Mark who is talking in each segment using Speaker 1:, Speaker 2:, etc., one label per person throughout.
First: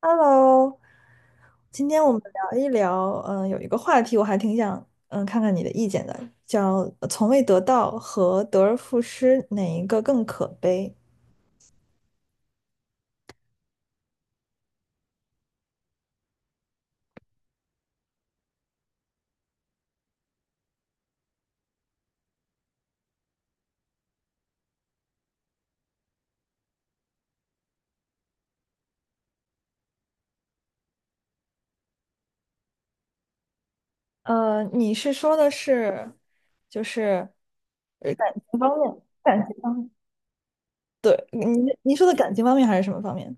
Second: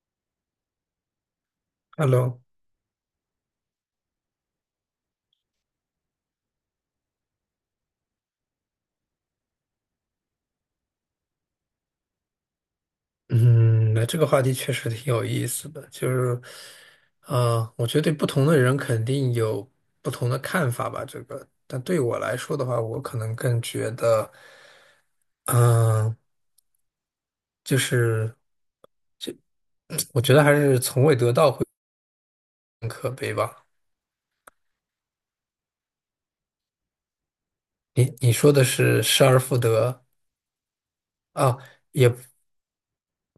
Speaker 1: Hello，今天我们
Speaker 2: Hello，
Speaker 1: 聊一聊，有一个话题我还挺想，看看你的意见的，叫从未得到”和“得而复失”哪一个更可悲？
Speaker 2: 嗯，那这个话题确实挺有意思的，就是，我觉得对不同的人肯定有不同的看法吧。这个，但对我来说的话，我可能更觉得，嗯、就是 我觉得还是从未得到会更可悲吧。
Speaker 1: 你是说的是，就是
Speaker 2: 你说
Speaker 1: 一
Speaker 2: 的
Speaker 1: 方面，
Speaker 2: 是失而
Speaker 1: 感情
Speaker 2: 复
Speaker 1: 方面，
Speaker 2: 得
Speaker 1: 对，
Speaker 2: 啊，
Speaker 1: 你说
Speaker 2: 也
Speaker 1: 的感情方面还是什么方面？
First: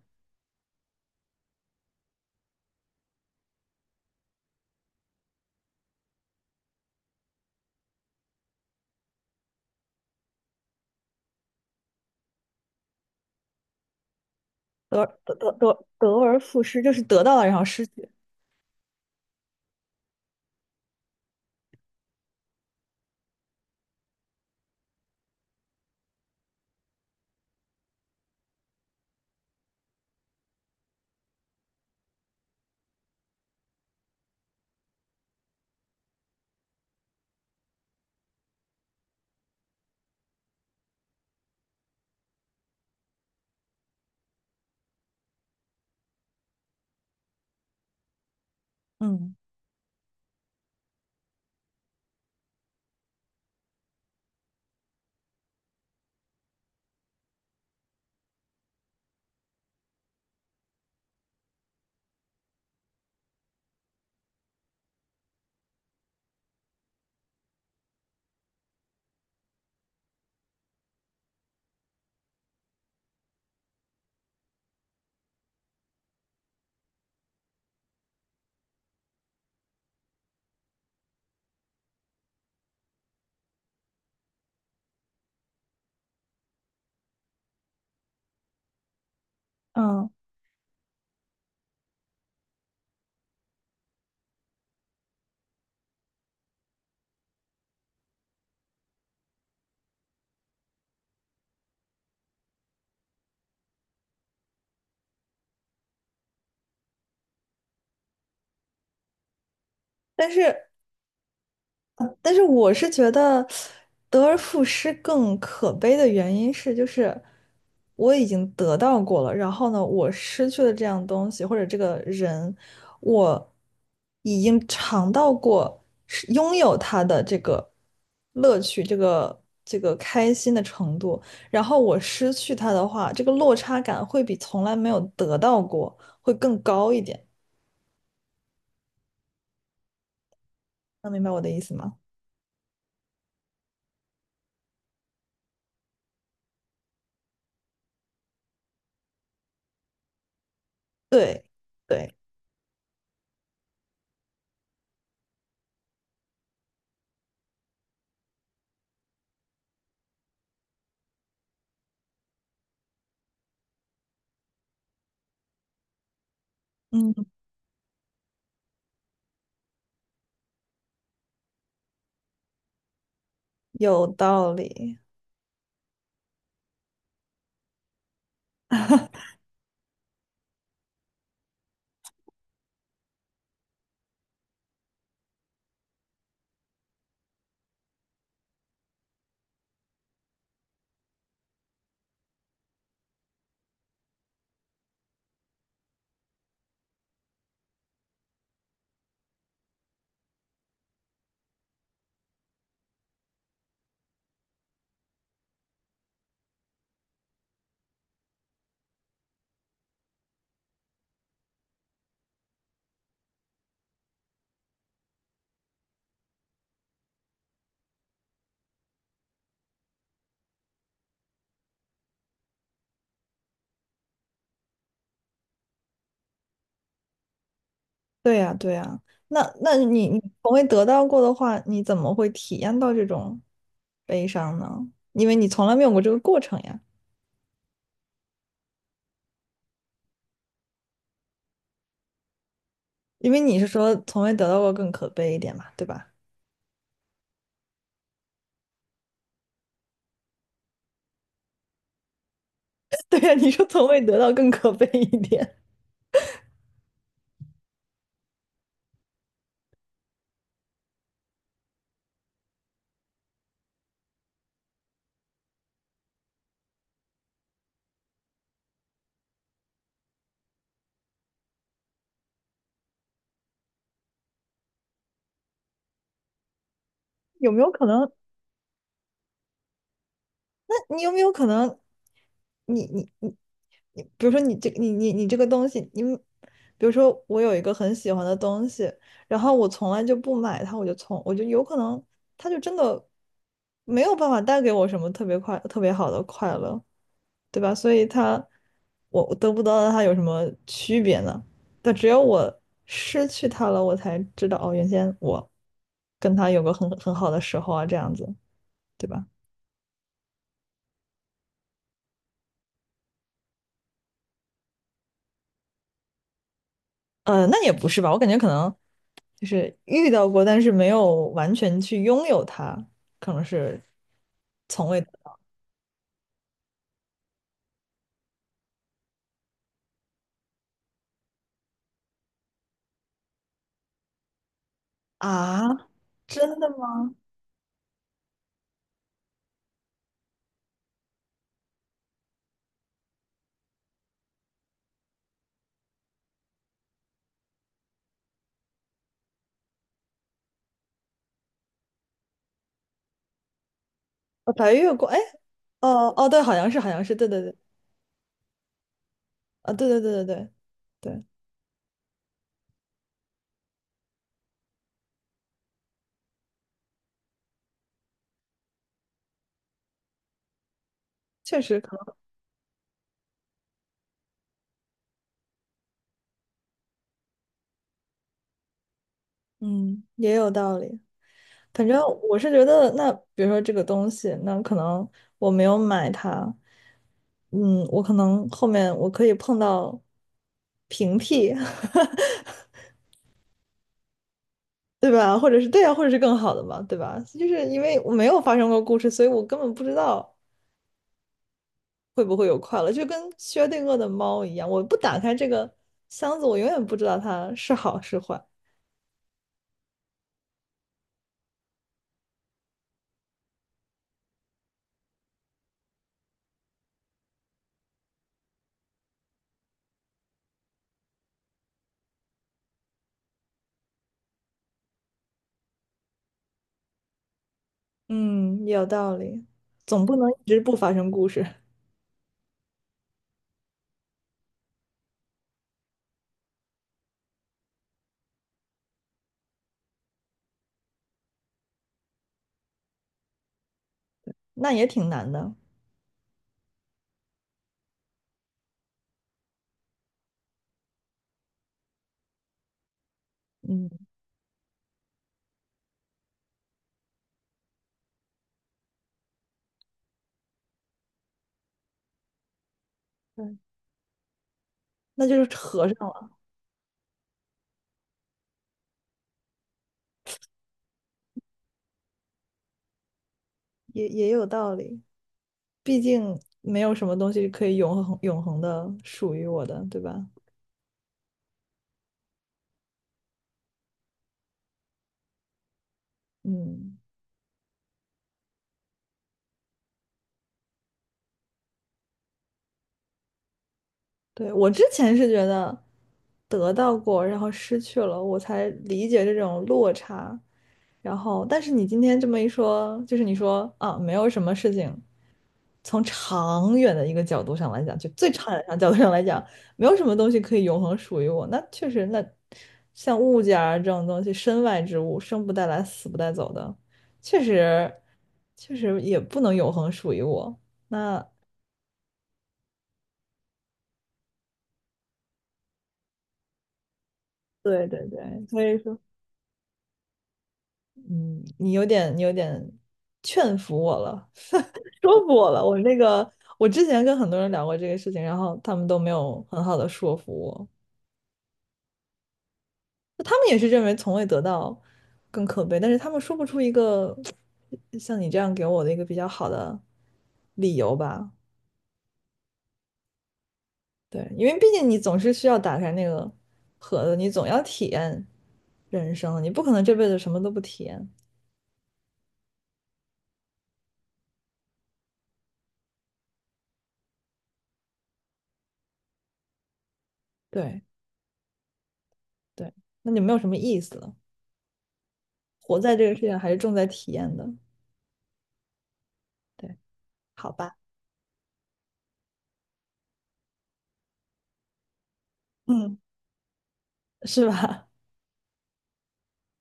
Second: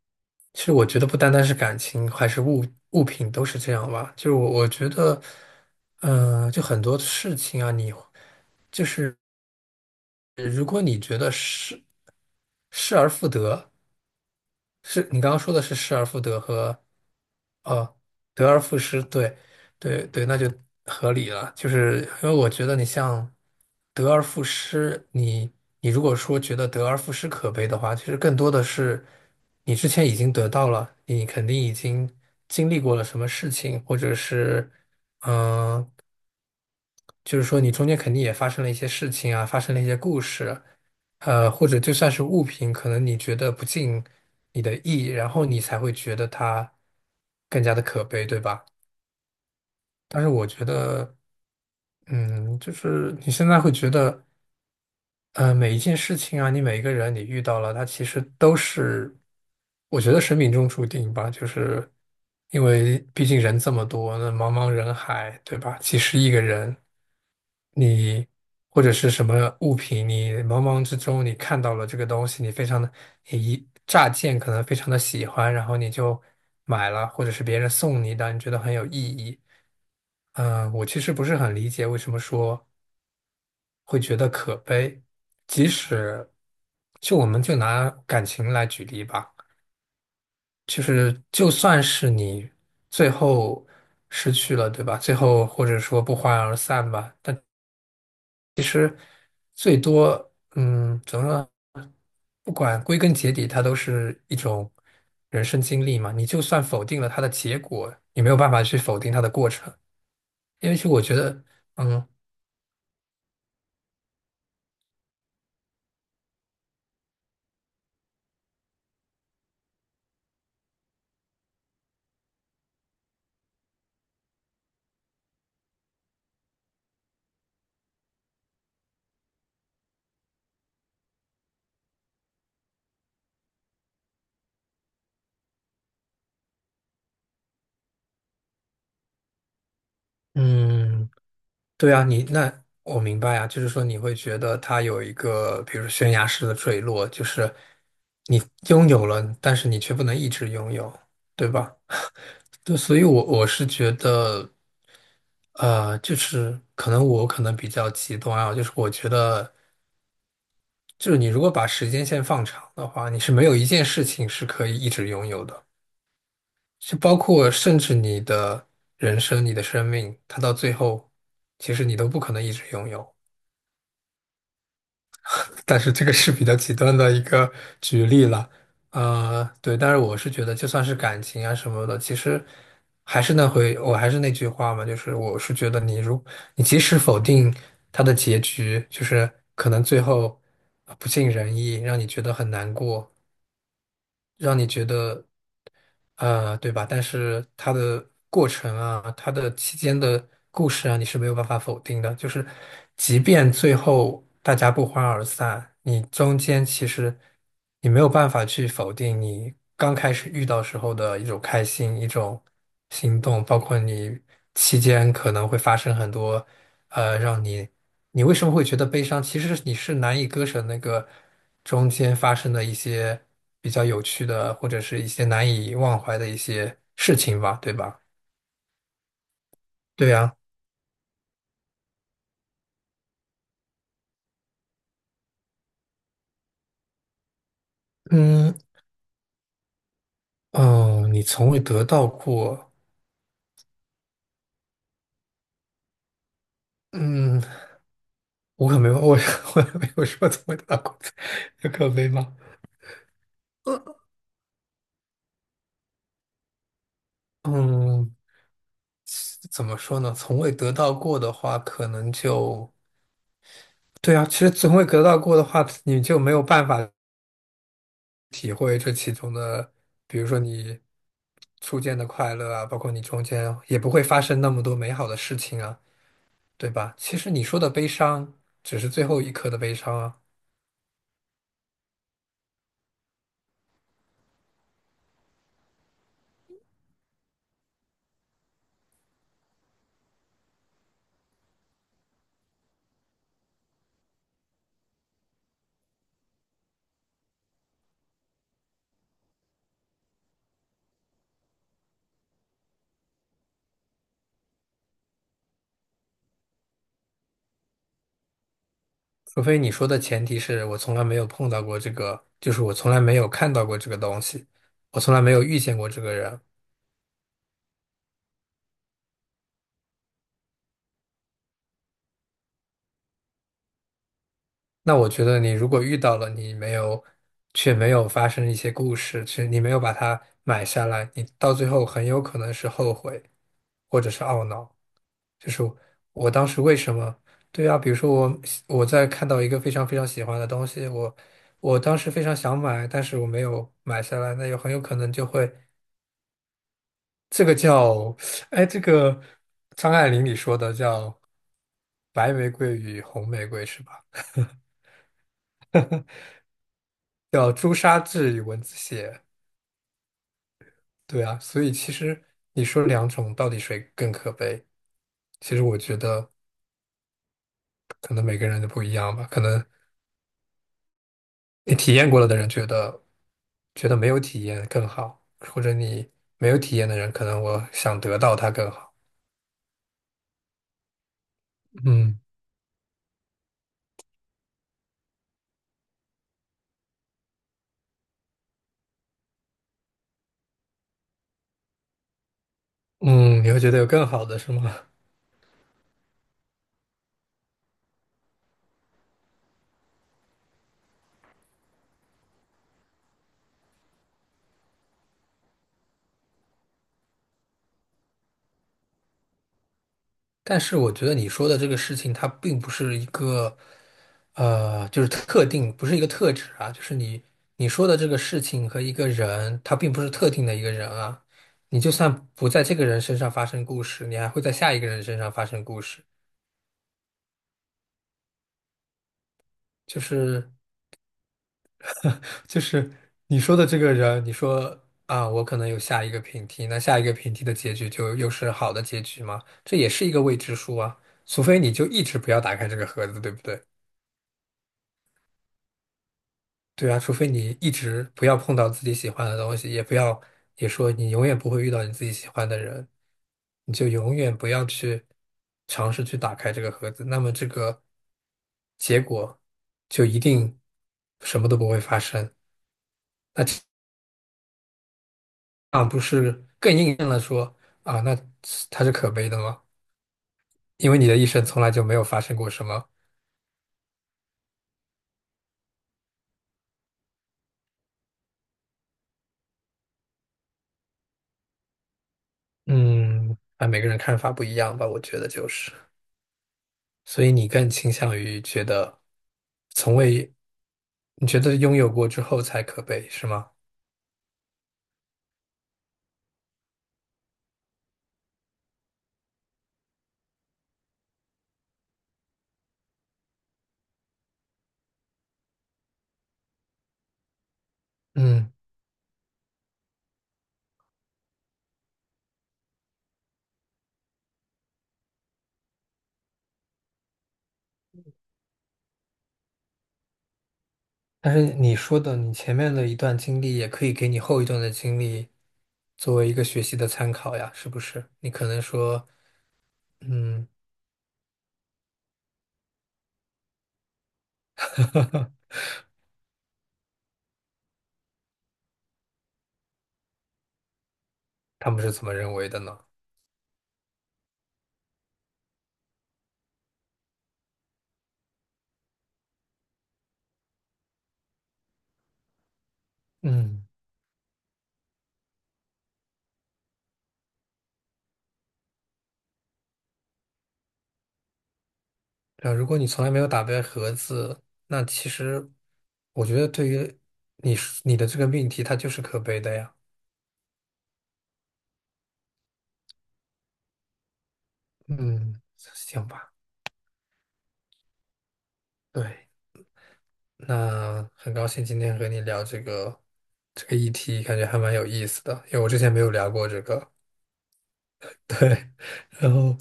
Speaker 2: 其实我觉得不单单是感情，还是物品都是这样吧。就是我觉得，就很多事情啊，你就是。如果你觉得失而复得，是你刚刚说的是失而
Speaker 1: 得
Speaker 2: 复
Speaker 1: 而
Speaker 2: 得
Speaker 1: 复失，
Speaker 2: 和
Speaker 1: 就是得到了然后失
Speaker 2: 呃
Speaker 1: 去。
Speaker 2: 得而复失，对对对，那就合理了。就是因为我觉得你像得而复失，你如果说觉得得而复失可悲的话，其实更多的是你之前已经得到了，你肯定已经经历过了什么事情，或者是嗯。呃就是说你中间肯定也发生了一些事情啊，发生了一些故事，或者就算是物品，可能你觉得不尽你的意，然后你才会觉得它更加的可悲，对吧？
Speaker 1: 嗯
Speaker 2: 但是我觉得，嗯，就是你现在会觉得。每一件事情啊，你每一个人你遇到了，他其实都是，我觉得是命中注定吧。就是因为毕竟人这么多，那茫茫人海，对吧？几十亿个人，你或者是什么物品，你茫茫之中你看到了这个东西，你非常的，你一乍见可能非常的喜欢，然后你就买了，或者是别人送你的，你觉得很有意义。嗯，我其实不是很理解为什么说，会觉得可悲。即使就我们就拿感情来举例吧，
Speaker 1: 嗯，
Speaker 2: 就是就算是你最后失去了，对吧？最后或者说不欢而散吧，但其实最多，嗯，怎么说？不管归根结底，它都是一种人生经历嘛。你就算否定了它的结果，你没有办法去否定它的过程，
Speaker 1: 但是
Speaker 2: 因为其实我觉得，嗯。
Speaker 1: 但是我是觉得得而复失更可悲的原因是，就是我已经得到过了，然后呢，我失去了这样东西或者这个人，我已经尝到过是拥有他的这个乐趣，这个开心的程度，然后我失去他的话，这个落差感会比从来没有得到过会更高一点。
Speaker 2: 嗯，
Speaker 1: 能明白我的意思
Speaker 2: 对
Speaker 1: 吗？
Speaker 2: 啊，你那我明白啊，就是说你会觉得它有一个，比如说悬崖式的坠落，就是你拥有了，但是你却不能一直拥有，
Speaker 1: 对，
Speaker 2: 对吧？
Speaker 1: 对，
Speaker 2: 对，所以我是觉得，就是可能我可能比较极端啊，就是我觉得，就是你如果把时间线放长的话，你是没有一件事情是可以一直拥有的，就
Speaker 1: 嗯，
Speaker 2: 包括甚至你的人生、你的生命，它到最后，其实你都不可能一直拥有。
Speaker 1: 有道理。
Speaker 2: 但是这个是比较极端的一个举例了，呃，对，但是我是觉得，就算是感情啊什么的，其实还是那回，我还是那句话嘛，就是我是觉得你即使否定他的结局，就是可能最后不尽人意，让你觉得很难过，让你觉得对吧？但是它的过程啊，它的期间的故事啊，你是没有办法否定的。就是，即便最后大家不欢而散，你中间其实你没有办法去否定你刚开始遇到时候的一种开心、一种心动，包括你期间可能会发生很多让你你为什么会觉得悲伤？其实你是难以割舍那个中间发生的一些比较有趣的，或者是一些难以忘怀的一些事情吧，对吧？
Speaker 1: 对呀，对呀，那你
Speaker 2: 对
Speaker 1: 你
Speaker 2: 呀，
Speaker 1: 从未得到过的话，你怎么会体验到这种悲伤呢？因为你从来没有过这个过程呀。
Speaker 2: 嗯，哦，你从未得到过，
Speaker 1: 因为你是说从未得到过更可悲一点嘛，对吧？
Speaker 2: 嗯，我可没有，我 我也没有说从未得到过，有可悲吗？
Speaker 1: 对呀，你说从未得到更可悲一点，
Speaker 2: 嗯，怎么说呢？从未得到过的话，可能就对啊。其实从未得到过的话，你就没有办法。体会这其中的，比如说你初见的快乐啊，包括你中间也不会发生那么多美好的事情啊，对吧？其实你
Speaker 1: 有
Speaker 2: 说
Speaker 1: 没有
Speaker 2: 的
Speaker 1: 可
Speaker 2: 悲
Speaker 1: 能？
Speaker 2: 伤只是最后一刻的悲伤啊，
Speaker 1: 那你有没有可能你，比如说你你你这个东西，你比如说我有一个很喜欢的东西，然后我从来就不买它，我就有可能它就真的没有办法带给我什么特别快特别好的快乐，对吧？所以它我得不到它有什么区别呢？但只有我失去它了，我才知道哦，原先我跟它有个很好的时候啊，这样子，对吧？
Speaker 2: 除非你说的前提是我从来没有碰到过这个，就是我从来没有看到过这个东西，我从来没有遇见过这个人。
Speaker 1: 那也不是吧，我感觉可能。就是遇到过，但是没有完全去拥有它，可能是从
Speaker 2: 那
Speaker 1: 未
Speaker 2: 我
Speaker 1: 得
Speaker 2: 觉
Speaker 1: 到
Speaker 2: 得你如果遇到了，你没有，却没有发生一些故事，其实你没有把它买下来，你到最后很有可能是后悔，或者是懊恼。就是
Speaker 1: 啊？
Speaker 2: 我当
Speaker 1: 真
Speaker 2: 时
Speaker 1: 的
Speaker 2: 为什
Speaker 1: 吗？
Speaker 2: 么？对啊，比如说我在看到一个非常非常喜欢的东西，我当时非常想买，但是我没有买下来，那有很有可能就会这个叫，哎，这个张爱玲里说的叫白玫瑰与红玫瑰是吧？
Speaker 1: 白月光，哎，哦哦，对，好像是，好像是，对对
Speaker 2: 叫
Speaker 1: 对，
Speaker 2: 朱砂痣与蚊子血。
Speaker 1: 啊，对对对对对
Speaker 2: 对
Speaker 1: 对，
Speaker 2: 啊，所以其实你说两种到底谁更可悲？其实我觉得可能每个人都不一样吧，可能。
Speaker 1: 确
Speaker 2: 你
Speaker 1: 实
Speaker 2: 体
Speaker 1: 可
Speaker 2: 验
Speaker 1: 能，
Speaker 2: 过了的人觉得觉得没有体验更好，或者你没有体验的人，可能我想得到它更好。
Speaker 1: 嗯，也有道理。反正
Speaker 2: 嗯
Speaker 1: 我是觉得，那比如说这个东西，那可能我没有买它，嗯，我可能后面我可以碰到平替，
Speaker 2: 嗯，你会觉得有更好的是吗？
Speaker 1: 对吧？或者是对啊，或者是更好的嘛，对吧？就是因为我没有发生过故事，所以我根本不知道会不会有快乐，就跟薛定谔的猫一样，我不打开这个箱子，我永远不知道它是好是坏。
Speaker 2: 但是我觉得你说的这个事情，它并不是一个就是特定，不是一个特质啊，就是你说的这个事情和一个人，他并不是特定的一个人啊。你就算不在这个人身上发生故事，你还会在下一个人身上发生故事。
Speaker 1: 嗯，有道理，
Speaker 2: 就
Speaker 1: 总不能一
Speaker 2: 是
Speaker 1: 直不发生故事，
Speaker 2: 就是你说的这个人，你说啊，我可能有下一个平替，那下一个平替的结局就又是好的结局吗？这也是一个未知数啊，除非你就一直不要打开这个盒子，对不对？
Speaker 1: 那也挺难的。
Speaker 2: 对啊，除非你一直不要碰到自己喜欢的东西，也不要，也说你永远不会遇到你自己喜欢的人，你就
Speaker 1: 嗯，
Speaker 2: 永远不要去尝试去打开这个盒子，那么这个结果就一定什么都不会发生。
Speaker 1: 对，那就是
Speaker 2: 啊，
Speaker 1: 合
Speaker 2: 不
Speaker 1: 上了，
Speaker 2: 是更印证了说啊，那是它是可悲的吗？因为你的一生从来就没有发生过什么，
Speaker 1: 也也有道理，毕竟没有什么东西可以永恒的属于我的，对吧？
Speaker 2: 嗯，啊，每个人看法不一样吧，我觉得就是，
Speaker 1: 嗯。
Speaker 2: 所以你更倾向于觉得从未，你觉得拥有过之后才可悲，是吗？
Speaker 1: 对，我之前是觉得得到过，然后失去了，我才理解这种落差。然后，但是你今天这么一说，就是你说啊，没有什么事情，从长远的一个角度上来讲，就最
Speaker 2: 嗯，
Speaker 1: 长远的角度上来讲，没有什么东西可以永恒属于我。那确实，那像物件儿这种东西，身外之物，生不带来，死不带走的，确实，确实也不能永恒属于我。那
Speaker 2: 但是你说的，你前面的一段经历也可以给你后一段的经历作为一个学习的参考呀，是不
Speaker 1: 对
Speaker 2: 是？
Speaker 1: 对
Speaker 2: 你
Speaker 1: 对，
Speaker 2: 可能
Speaker 1: 所以说。
Speaker 2: 说，嗯，
Speaker 1: 嗯，你有点，你有点劝服我了，说服我了。我那个，我之前跟很多人聊过这个事情，然后他们都没有很好的说服我。
Speaker 2: 他们是怎么认为的呢？
Speaker 1: 他们也是认为从未得到更可悲，但是他们说不出一个像你这样给我的一个比较好的理由吧？
Speaker 2: 嗯。
Speaker 1: 对，因为毕竟你总是需要打开那个盒子，你总要体验人生，你不可能这辈子什么都不体验。
Speaker 2: 对啊，如果你从来没有打败盒子，那其实我觉得对于你是你的这个命题，它就是可悲的呀。
Speaker 1: 对对，那就没有什么意思了。
Speaker 2: 嗯，
Speaker 1: 活在这
Speaker 2: 行
Speaker 1: 个世界
Speaker 2: 吧，
Speaker 1: 上还是重在体验的。
Speaker 2: 对，
Speaker 1: 对，好吧，
Speaker 2: 那很高兴今天和你聊这个这个议题，感觉还蛮有意思的，因为我之前
Speaker 1: 嗯，
Speaker 2: 没有聊过这个。
Speaker 1: 是吧？
Speaker 2: 对，然后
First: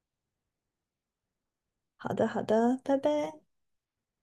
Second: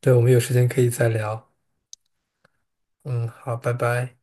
Speaker 2: 对，我们有时间可以再聊。
Speaker 1: 好的，好的，拜
Speaker 2: 嗯，
Speaker 1: 拜。
Speaker 2: 好，拜拜。